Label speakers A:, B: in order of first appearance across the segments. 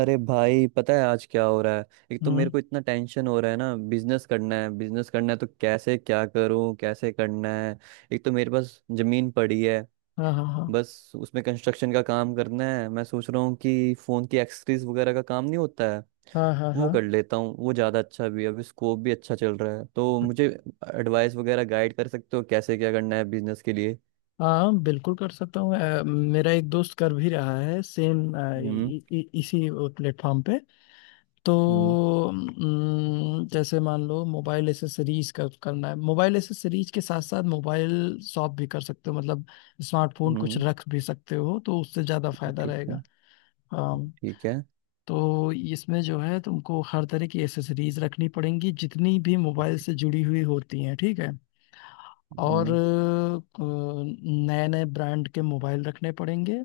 A: अरे भाई, पता है आज क्या हो रहा है? एक तो मेरे
B: हम्म।
A: को इतना टेंशन हो रहा है ना, बिजनेस करना है, बिजनेस करना है तो कैसे क्या करूं, कैसे करना है। एक तो मेरे पास जमीन पड़ी है।
B: हाँ हाँ हाँ
A: बस उसमें कंस्ट्रक्शन का काम करना है। मैं सोच रहा हूँ कि फोन की एक्सेसरीज वगैरह का काम नहीं होता है?
B: हाँ हाँ
A: वो कर लेता हूँ, वो ज्यादा अच्छा भी है, अभी स्कोप भी अच्छा चल रहा है। तो मुझे एडवाइस वगैरह गाइड कर सकते हो कैसे क्या करना है बिजनेस के लिए?
B: हाँ। हाँ बिल्कुल कर सकता हूँ। मेरा एक दोस्त कर भी रहा है सेम
A: हम्म।
B: इसी प्लेटफॉर्म पे। तो
A: हम्म।
B: जैसे मान लो मोबाइल एसेसरीज का करना है, मोबाइल एसेसरीज के साथ साथ मोबाइल शॉप भी कर सकते हो, मतलब स्मार्टफोन कुछ
A: हम्म।
B: रख भी सकते हो तो उससे ज़्यादा फायदा
A: ठीक
B: रहेगा।
A: है।
B: हाँ,
A: ठीक है।
B: तो इसमें जो है तुमको हर तरह की एसेसरीज रखनी पड़ेंगी, जितनी भी मोबाइल से जुड़ी हुई होती हैं, ठीक है। और
A: हम्म।
B: नए नए ब्रांड के मोबाइल रखने पड़ेंगे,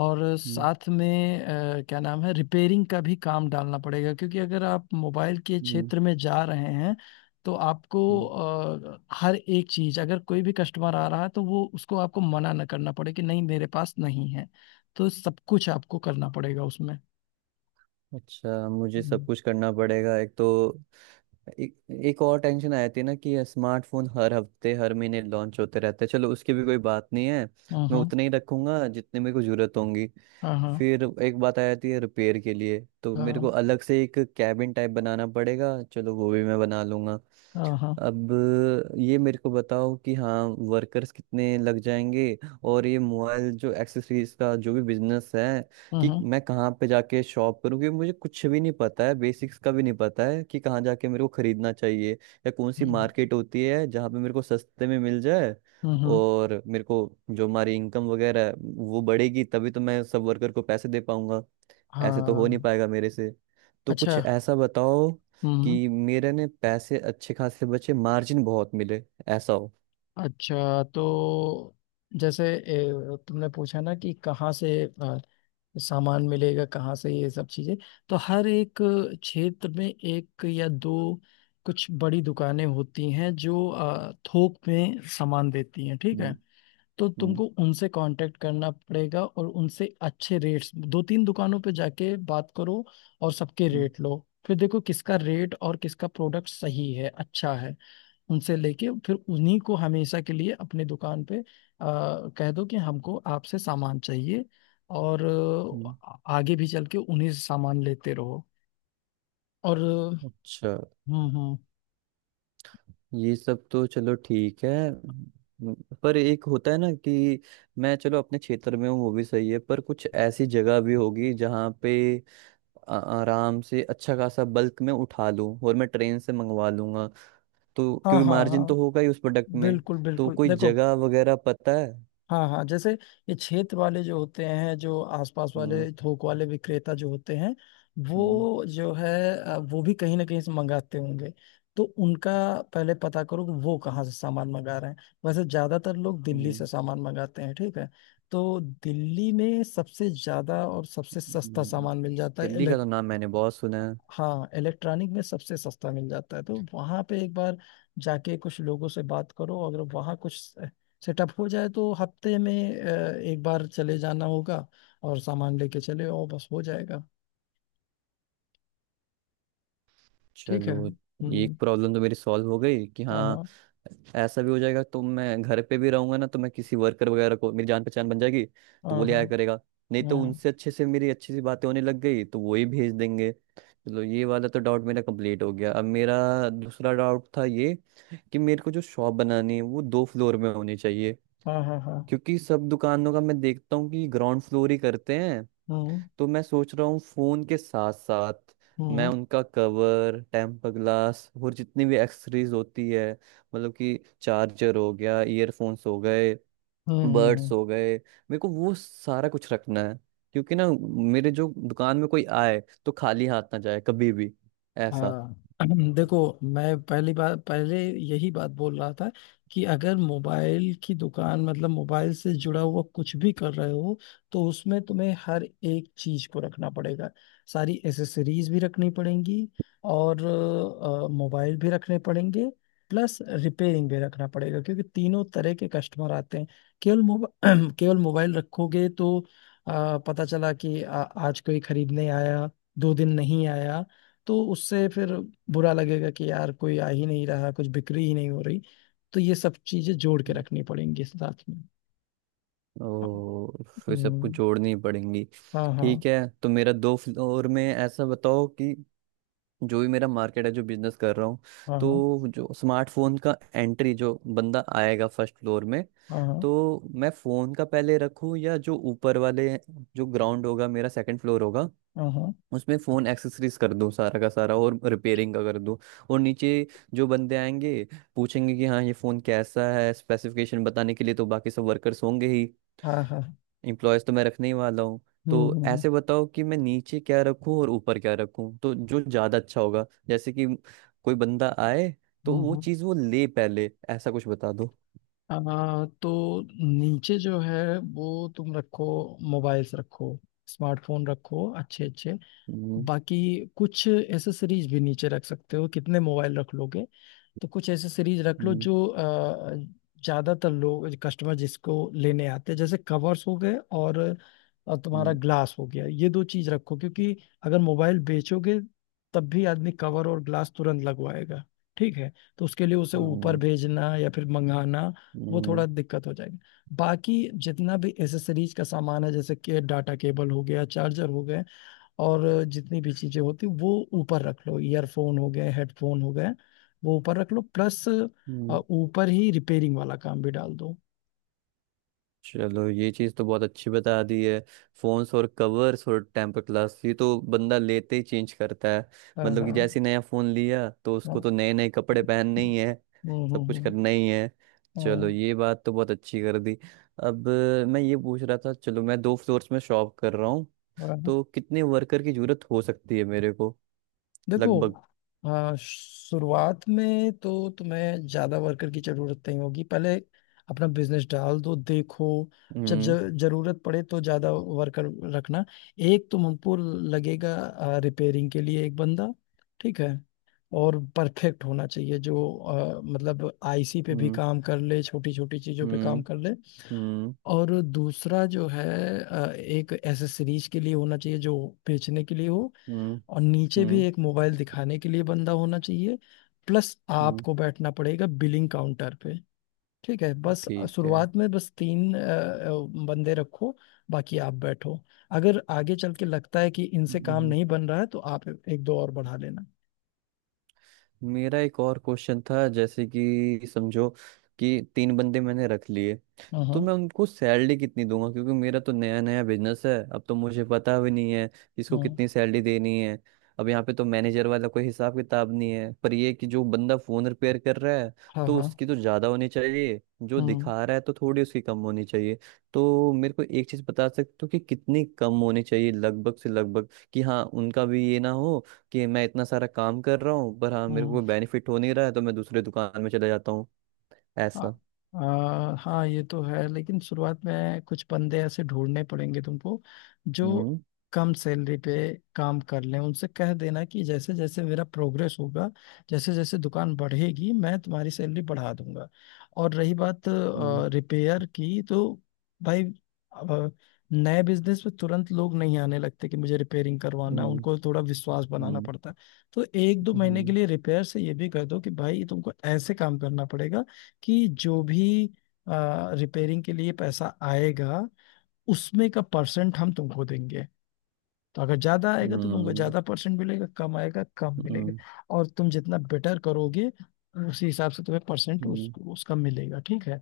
B: और
A: हम्म।
B: साथ में क्या नाम है, रिपेयरिंग का भी काम डालना पड़ेगा क्योंकि अगर आप मोबाइल के
A: हम्म।
B: क्षेत्र में जा रहे हैं तो आपको
A: हम्म।
B: हर एक चीज, अगर कोई भी कस्टमर आ रहा है तो वो उसको आपको मना न करना पड़े कि नहीं मेरे पास नहीं है। तो सब कुछ आपको करना पड़ेगा उसमें।
A: अच्छा, मुझे सब
B: हम्म,
A: कुछ करना पड़ेगा। एक तो एक, एक और टेंशन आ जाती है ना कि स्मार्टफोन हर हफ्ते हर महीने लॉन्च होते रहते हैं। चलो, उसकी भी कोई बात नहीं है। मैं
B: हम्म,
A: उतने ही रखूंगा जितने मेरे को जरूरत होंगी।
B: हाँ हाँ
A: फिर एक बात आ जाती है रिपेयर के लिए, तो मेरे को
B: हाँ
A: अलग से एक कैबिन टाइप बनाना पड़ेगा। चलो वो भी मैं बना लूंगा।
B: हाँ हाँ।
A: अब ये मेरे को बताओ कि हाँ, वर्कर्स कितने लग जाएंगे? और ये मोबाइल जो एक्सेसरीज का जो भी बिजनेस है, कि
B: हम्म,
A: मैं कहाँ पे जाके शॉप करूँ? क्योंकि मुझे कुछ भी नहीं पता है, बेसिक्स का भी नहीं पता है कि कहाँ जाके मेरे को खरीदना चाहिए या कौन सी
B: हम्म,
A: मार्केट होती है जहाँ पे मेरे को सस्ते में मिल जाए।
B: हम्म,
A: और मेरे को जो हमारी इनकम वगैरह है वो बढ़ेगी, तभी तो मैं सब वर्कर को पैसे दे पाऊंगा।
B: हाँ
A: ऐसे तो हो नहीं
B: हाँ,
A: पाएगा मेरे से। तो
B: अच्छा।
A: कुछ ऐसा बताओ
B: हम्म।
A: कि मेरे ने पैसे अच्छे खासे बचे, मार्जिन बहुत मिले, ऐसा हो।
B: अच्छा, तो जैसे तुमने पूछा ना कि कहाँ से सामान मिलेगा, कहाँ से ये सब चीजें। तो हर एक क्षेत्र में एक या दो कुछ बड़ी दुकानें होती हैं जो थोक में सामान देती हैं, ठीक
A: हम्म।
B: है। तो
A: हम्म।
B: तुमको उनसे कांटेक्ट करना पड़ेगा और उनसे अच्छे रेट्स, दो तीन दुकानों पे जाके बात करो और सबके
A: हम्म।
B: रेट लो, फिर देखो किसका रेट और किसका प्रोडक्ट सही है, अच्छा है। उनसे लेके फिर उन्हीं को हमेशा के लिए अपनी दुकान पे कह दो कि हमको आपसे सामान चाहिए। और
A: हम्म।
B: आगे भी चल के उन्हीं से सामान लेते रहो। और
A: अच्छा,
B: हम्म।
A: ये सब तो चलो ठीक है। हम्म। पर एक होता है ना कि मैं चलो अपने क्षेत्र में हूँ, वो भी सही है, पर कुछ ऐसी जगह भी होगी जहाँ पे आराम से अच्छा खासा बल्क में उठा लूँ और मैं ट्रेन से मंगवा लूंगा, तो
B: हाँ
A: क्योंकि
B: हाँ
A: मार्जिन तो
B: हाँ,
A: होगा ही उस प्रोडक्ट में।
B: बिल्कुल
A: तो
B: बिल्कुल,
A: कोई
B: देखो।
A: जगह वगैरह पता है?
B: हाँ हाँ, जैसे ये क्षेत्र वाले जो होते हैं, जो आसपास वाले
A: हम्म।
B: थोक वाले विक्रेता जो होते हैं,
A: हम्म।
B: वो जो है वो भी कहीं ना कहीं से मंगाते होंगे, तो उनका पहले पता करो कि वो कहाँ से सामान मंगा रहे हैं। वैसे ज्यादातर लोग दिल्ली
A: हम्म।
B: से सामान मंगाते हैं, ठीक है। तो दिल्ली में सबसे ज्यादा और सबसे सस्ता
A: हम्म।
B: सामान मिल जाता है।
A: दिल्ली का तो नाम मैंने बहुत सुना है।
B: हाँ इलेक्ट्रॉनिक में सबसे सस्ता मिल जाता है, तो वहां पे एक बार जाके कुछ लोगों से बात करो। अगर वहां कुछ सेटअप हो जाए तो हफ्ते में एक बार चले जाना होगा, और सामान लेके चले, और बस हो जाएगा। ठीक है,
A: चलो
B: हम्म।
A: एक प्रॉब्लम तो मेरी सॉल्व हो गई कि
B: हाँ
A: हाँ,
B: हाँ
A: ऐसा भी हो जाएगा। तो मैं घर पे भी रहूंगा ना, तो मैं किसी वर्कर वगैरह को, मेरी जान पहचान बन जाएगी तो
B: हाँ
A: वो ले आया
B: हाँ
A: करेगा। नहीं तो उनसे अच्छे से मेरी अच्छी सी बातें होने लग गई तो वो ही भेज देंगे। चलो ये वाला तो डाउट मेरा कंप्लीट हो गया। अब मेरा दूसरा डाउट था ये, कि मेरे को जो शॉप बनानी है वो दो फ्लोर में होनी चाहिए,
B: हाँ हाँ हाँ हाँ,
A: क्योंकि सब दुकानों का मैं देखता हूँ कि ग्राउंड फ्लोर ही करते हैं।
B: हम्म
A: तो मैं सोच रहा हूँ फोन के साथ साथ मैं
B: हम्म
A: उनका कवर, टेम्पर ग्लास और जितनी भी एक्सेसरीज होती है, मतलब कि चार्जर हो गया, ईयरफोन्स हो गए,
B: हम्म
A: बर्ड्स
B: हम्म,
A: हो गए, मेरे को वो सारा कुछ रखना है। क्योंकि ना, मेरे जो दुकान में कोई आए तो खाली हाथ ना जाए कभी भी, ऐसा।
B: हाँ। देखो मैं पहली बार पहले यही बात बोल रहा था कि अगर मोबाइल की दुकान, मतलब मोबाइल से जुड़ा हुआ कुछ भी कर रहे हो तो उसमें तुम्हें हर एक चीज को रखना पड़ेगा। सारी एसेसरीज भी रखनी पड़ेंगी, और मोबाइल भी रखने पड़ेंगे, प्लस रिपेयरिंग भी रखना पड़ेगा क्योंकि तीनों तरह के कस्टमर आते हैं। केवल मोबाइल केवल मोबाइल रखोगे तो पता चला कि आज कोई खरीदने आया, दो दिन नहीं आया, तो उससे फिर बुरा लगेगा कि यार कोई आ ही नहीं रहा, कुछ बिक्री ही नहीं हो रही। तो ये सब चीजें जोड़ के रखनी पड़ेंगी साथ में। हाँ,
A: ओ, फिर
B: हम्म,
A: सबको जोड़नी पड़ेंगी।
B: हाँ हाँ
A: ठीक है, तो मेरा दो फ्लोर में ऐसा बताओ कि जो भी मेरा मार्केट है जो बिजनेस कर रहा हूँ,
B: हाँ हाँ
A: तो जो स्मार्टफोन का एंट्री जो बंदा आएगा फर्स्ट फ्लोर में,
B: हाँ हाँ
A: तो मैं फोन का पहले रखूँ, या जो ऊपर वाले, जो ग्राउंड होगा मेरा सेकंड फ्लोर होगा,
B: हाँ
A: उसमें फोन एक्सेसरीज कर दूँ सारा का सारा और रिपेयरिंग का कर दूँ। और नीचे जो बंदे आएंगे, पूछेंगे कि हाँ ये फोन कैसा है, स्पेसिफिकेशन बताने के लिए तो बाकी सब वर्कर्स होंगे ही।
B: हाँ हाँ हाँ,
A: इम्प्लॉयज तो मैं रखने ही वाला हूँ।
B: हम्म
A: तो
B: हम्म हम्म
A: ऐसे बताओ कि मैं नीचे क्या रखूँ और ऊपर क्या रखूँ, तो जो ज़्यादा अच्छा होगा, जैसे कि कोई बंदा आए तो वो
B: हम्म,
A: चीज़ वो ले पहले, ऐसा कुछ बता दो।
B: तो नीचे जो है वो तुम रखो, मोबाइल्स रखो, स्मार्टफोन रखो अच्छे अच्छे।
A: हम्म।
B: बाकी कुछ एसेसरीज भी नीचे रख सकते हो, कितने मोबाइल रख लोगे। तो कुछ ऐसे सीरीज रख लो
A: हम्म।
B: जो ज्यादातर लोग कस्टमर जिसको लेने आते हैं, जैसे कवर्स हो गए, और तुम्हारा
A: हम्म।
B: ग्लास हो गया, ये दो चीज रखो क्योंकि अगर मोबाइल बेचोगे तब भी आदमी कवर और ग्लास तुरंत लगवाएगा, ठीक है। तो उसके लिए उसे ऊपर
A: हम्म।
B: भेजना या फिर मंगाना, वो थोड़ा
A: हम्म।
B: दिक्कत हो जाएगी। बाकी जितना भी एसेसरीज का सामान है, जैसे कि डाटा केबल हो गया, चार्जर हो गए, और जितनी भी चीजें होती वो ऊपर रख लो, ईयरफोन हो गए, हेडफोन हो गए, वो ऊपर रख लो। प्लस
A: हम्म।
B: ऊपर ही रिपेयरिंग वाला काम भी डाल दो।
A: चलो ये चीज़ तो बहुत अच्छी बता दी है। फोन्स और कवर्स और टेम्पर ग्लास, ये तो बंदा लेते ही चेंज करता है।
B: हाँ
A: मतलब
B: हाँ
A: कि जैसे ही नया फोन लिया तो उसको
B: हाँ।
A: तो नए नए कपड़े पहनने ही है, सब कुछ करना
B: हम्म।
A: ही है। चलो
B: हाँ,
A: ये बात तो बहुत अच्छी कर दी। अब मैं ये पूछ रहा था, चलो मैं दो फ्लोर्स में शॉप कर रहा हूँ,
B: बराबर।
A: तो कितने वर्कर की जरूरत हो सकती है मेरे को,
B: देखो
A: लगभग।
B: शुरुआत में तो तुम्हें ज्यादा वर्कर की जरूरत नहीं होगी, पहले अपना बिजनेस डाल दो, देखो। जब
A: हम्म।
B: जरूरत पड़े तो ज्यादा वर्कर रखना। एक तो हमको लगेगा रिपेयरिंग के लिए एक बंदा, ठीक है। और परफेक्ट होना चाहिए जो मतलब आईसी पे भी
A: हम्म।
B: काम कर ले, छोटी छोटी चीजों पे काम
A: हम्म।
B: कर ले।
A: हम्म।
B: और दूसरा जो है एक एसेसरीज के लिए होना चाहिए जो बेचने के लिए हो।
A: हम्म।
B: और नीचे भी
A: हम्म।
B: एक मोबाइल दिखाने के लिए बंदा होना चाहिए, प्लस
A: हम्म।
B: आपको बैठना पड़ेगा बिलिंग काउंटर पे, ठीक है बस।
A: ठीक है।
B: शुरुआत में बस तीन बंदे रखो, बाकी आप बैठो। अगर आगे चल के लगता है कि इनसे काम
A: हम्म।
B: नहीं बन रहा है तो आप एक दो और बढ़ा लेना।
A: मेरा एक और क्वेश्चन था, जैसे कि समझो कि तीन बंदे मैंने रख लिए, तो
B: हम्म
A: मैं उनको सैलरी कितनी दूंगा? क्योंकि मेरा तो नया नया बिजनेस है, अब तो मुझे पता भी नहीं है किसको
B: हम्म
A: कितनी सैलरी देनी है। अब यहाँ पे तो मैनेजर वाला कोई हिसाब किताब नहीं है, पर ये कि जो बंदा फोन रिपेयर कर रहा है
B: हाँ हाँ
A: तो
B: हाँ
A: उसकी तो ज्यादा होनी चाहिए, जो
B: हम्म
A: दिखा रहा है तो थोड़ी उसकी कम होनी चाहिए। तो मेरे को एक चीज बता सकते हो कि कितनी कम होनी चाहिए, लगभग से लगभग? कि हाँ उनका भी ये ना हो कि मैं इतना सारा काम कर रहा हूँ पर हाँ मेरे को
B: हम्म।
A: कोई बेनिफिट हो नहीं रहा है, तो मैं दूसरे दुकान में चला जाता हूँ,
B: आ,
A: ऐसा।
B: आ, हाँ ये तो है, लेकिन शुरुआत में कुछ बंदे ऐसे ढूंढने पड़ेंगे तुमको जो
A: हम्म।
B: कम सैलरी पे काम कर लें। उनसे कह देना कि जैसे जैसे मेरा प्रोग्रेस होगा, जैसे जैसे दुकान बढ़ेगी, मैं तुम्हारी सैलरी बढ़ा दूंगा। और रही बात
A: हम्म।
B: रिपेयर की, तो भाई आ, नए बिजनेस में तुरंत लोग नहीं आने लगते कि मुझे रिपेयरिंग करवाना है,
A: हम्म।
B: उनको थोड़ा विश्वास बनाना
A: हम्म।
B: पड़ता है। तो एक दो महीने के
A: हम्म।
B: लिए रिपेयर से ये भी कह दो कि भाई तुमको ऐसे काम करना पड़ेगा कि जो भी रिपेयरिंग के लिए पैसा आएगा उसमें का परसेंट हम तुमको देंगे। तो अगर ज्यादा आएगा तो तुमको
A: हम्म।
B: ज्यादा परसेंट मिलेगा, कम आएगा कम मिलेगा।
A: हम्म।
B: और तुम जितना बेटर करोगे उसी हिसाब से तुम्हें परसेंट
A: हम्म।
B: उसका मिलेगा, ठीक है।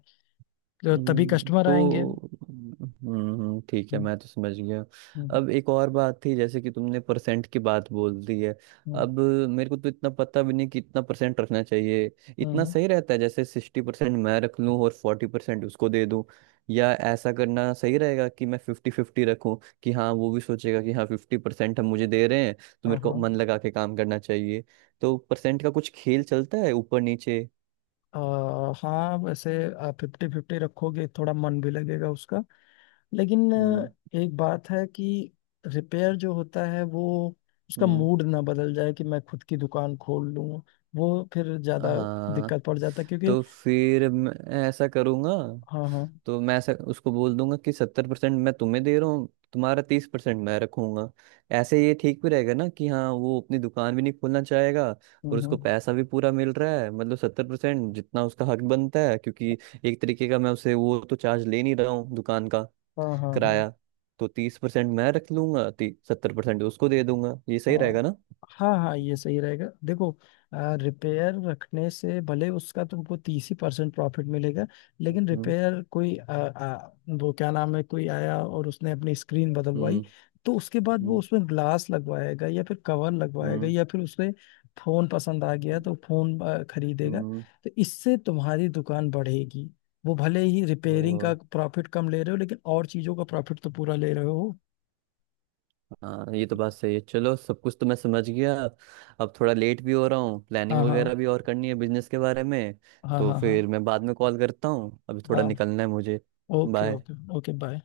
B: तो तभी
A: हम्म।
B: कस्टमर आएंगे।
A: तो हम्म, ठीक है,
B: हम्म,
A: मैं तो समझ गया।
B: हम्म,
A: अब एक और बात थी, जैसे कि तुमने परसेंट की बात बोल दी है।
B: हम्म,
A: अब मेरे को तो इतना पता भी नहीं कि इतना परसेंट रखना चाहिए,
B: हम्म,
A: इतना
B: हम्म,
A: सही रहता है। जैसे 60% मैं रख लूं और 40% उसको दे दूं, या ऐसा करना सही रहेगा कि मैं फिफ्टी फिफ्टी रखूं? कि हाँ वो भी सोचेगा कि हाँ 50% हम मुझे दे रहे हैं तो
B: हाँ
A: मेरे को
B: हाँ।
A: मन लगा के काम करना चाहिए। तो परसेंट का कुछ खेल चलता है ऊपर नीचे?
B: हाँ वैसे आप 50-50 रखोगे थोड़ा मन भी लगेगा उसका, लेकिन
A: हम्म।
B: एक बात है कि रिपेयर जो होता है वो, उसका
A: हम्म।
B: मूड ना बदल जाए कि मैं खुद की दुकान खोल लूं, वो फिर ज्यादा
A: हाँ।
B: दिक्कत पड़ जाता है क्योंकि
A: तो फिर मैं ऐसा करूंगा,
B: हाँ हाँ।
A: तो मैं ऐसा उसको बोल दूंगा कि 70% मैं तुम्हें दे रहा हूँ, तुम्हारा 30% मैं रखूंगा। ऐसे ये ठीक भी रहेगा ना कि हाँ वो अपनी दुकान भी नहीं खोलना चाहेगा,
B: हम्म
A: और उसको
B: हम्म,
A: पैसा भी पूरा मिल रहा है, मतलब 70%, जितना उसका हक बनता है। क्योंकि एक तरीके का मैं उसे वो तो चार्ज ले नहीं रहा हूँ दुकान का,
B: हाँ हाँ हाँ।
A: किराया। तो 30% मैं रख लूंगा, 70% उसको दे दूंगा, ये सही रहेगा
B: हाँ
A: ना?
B: हाँ हाँ, ये सही रहेगा देखो। रिपेयर रखने से भले उसका तुमको 30 ही परसेंट प्रॉफिट मिलेगा, लेकिन
A: हम्म।
B: रिपेयर कोई आ, आ, वो क्या नाम है, कोई आया और उसने अपनी स्क्रीन बदलवाई,
A: हम्म।
B: तो उसके बाद वो
A: हम्म।
B: उसमें ग्लास लगवाएगा, या फिर कवर लगवाएगा, या फिर उसमें फोन पसंद आ गया तो फोन खरीदेगा।
A: हम्म।
B: तो इससे तुम्हारी दुकान बढ़ेगी। वो भले ही रिपेयरिंग
A: हम्म।
B: का प्रॉफिट कम ले रहे हो, लेकिन और चीजों का प्रॉफिट तो पूरा ले रहे हो।
A: हाँ ये तो बात सही है। चलो सब कुछ तो मैं समझ गया। अब थोड़ा लेट भी हो रहा हूँ,
B: हाँ
A: प्लानिंग
B: हाँ
A: वगैरह भी और करनी है बिजनेस के बारे में,
B: हाँ
A: तो
B: हाँ हाँ
A: फिर मैं बाद में कॉल करता हूँ, अभी थोड़ा
B: हाँ।
A: निकलना है मुझे।
B: Okay okay
A: bye.
B: Okay, bye.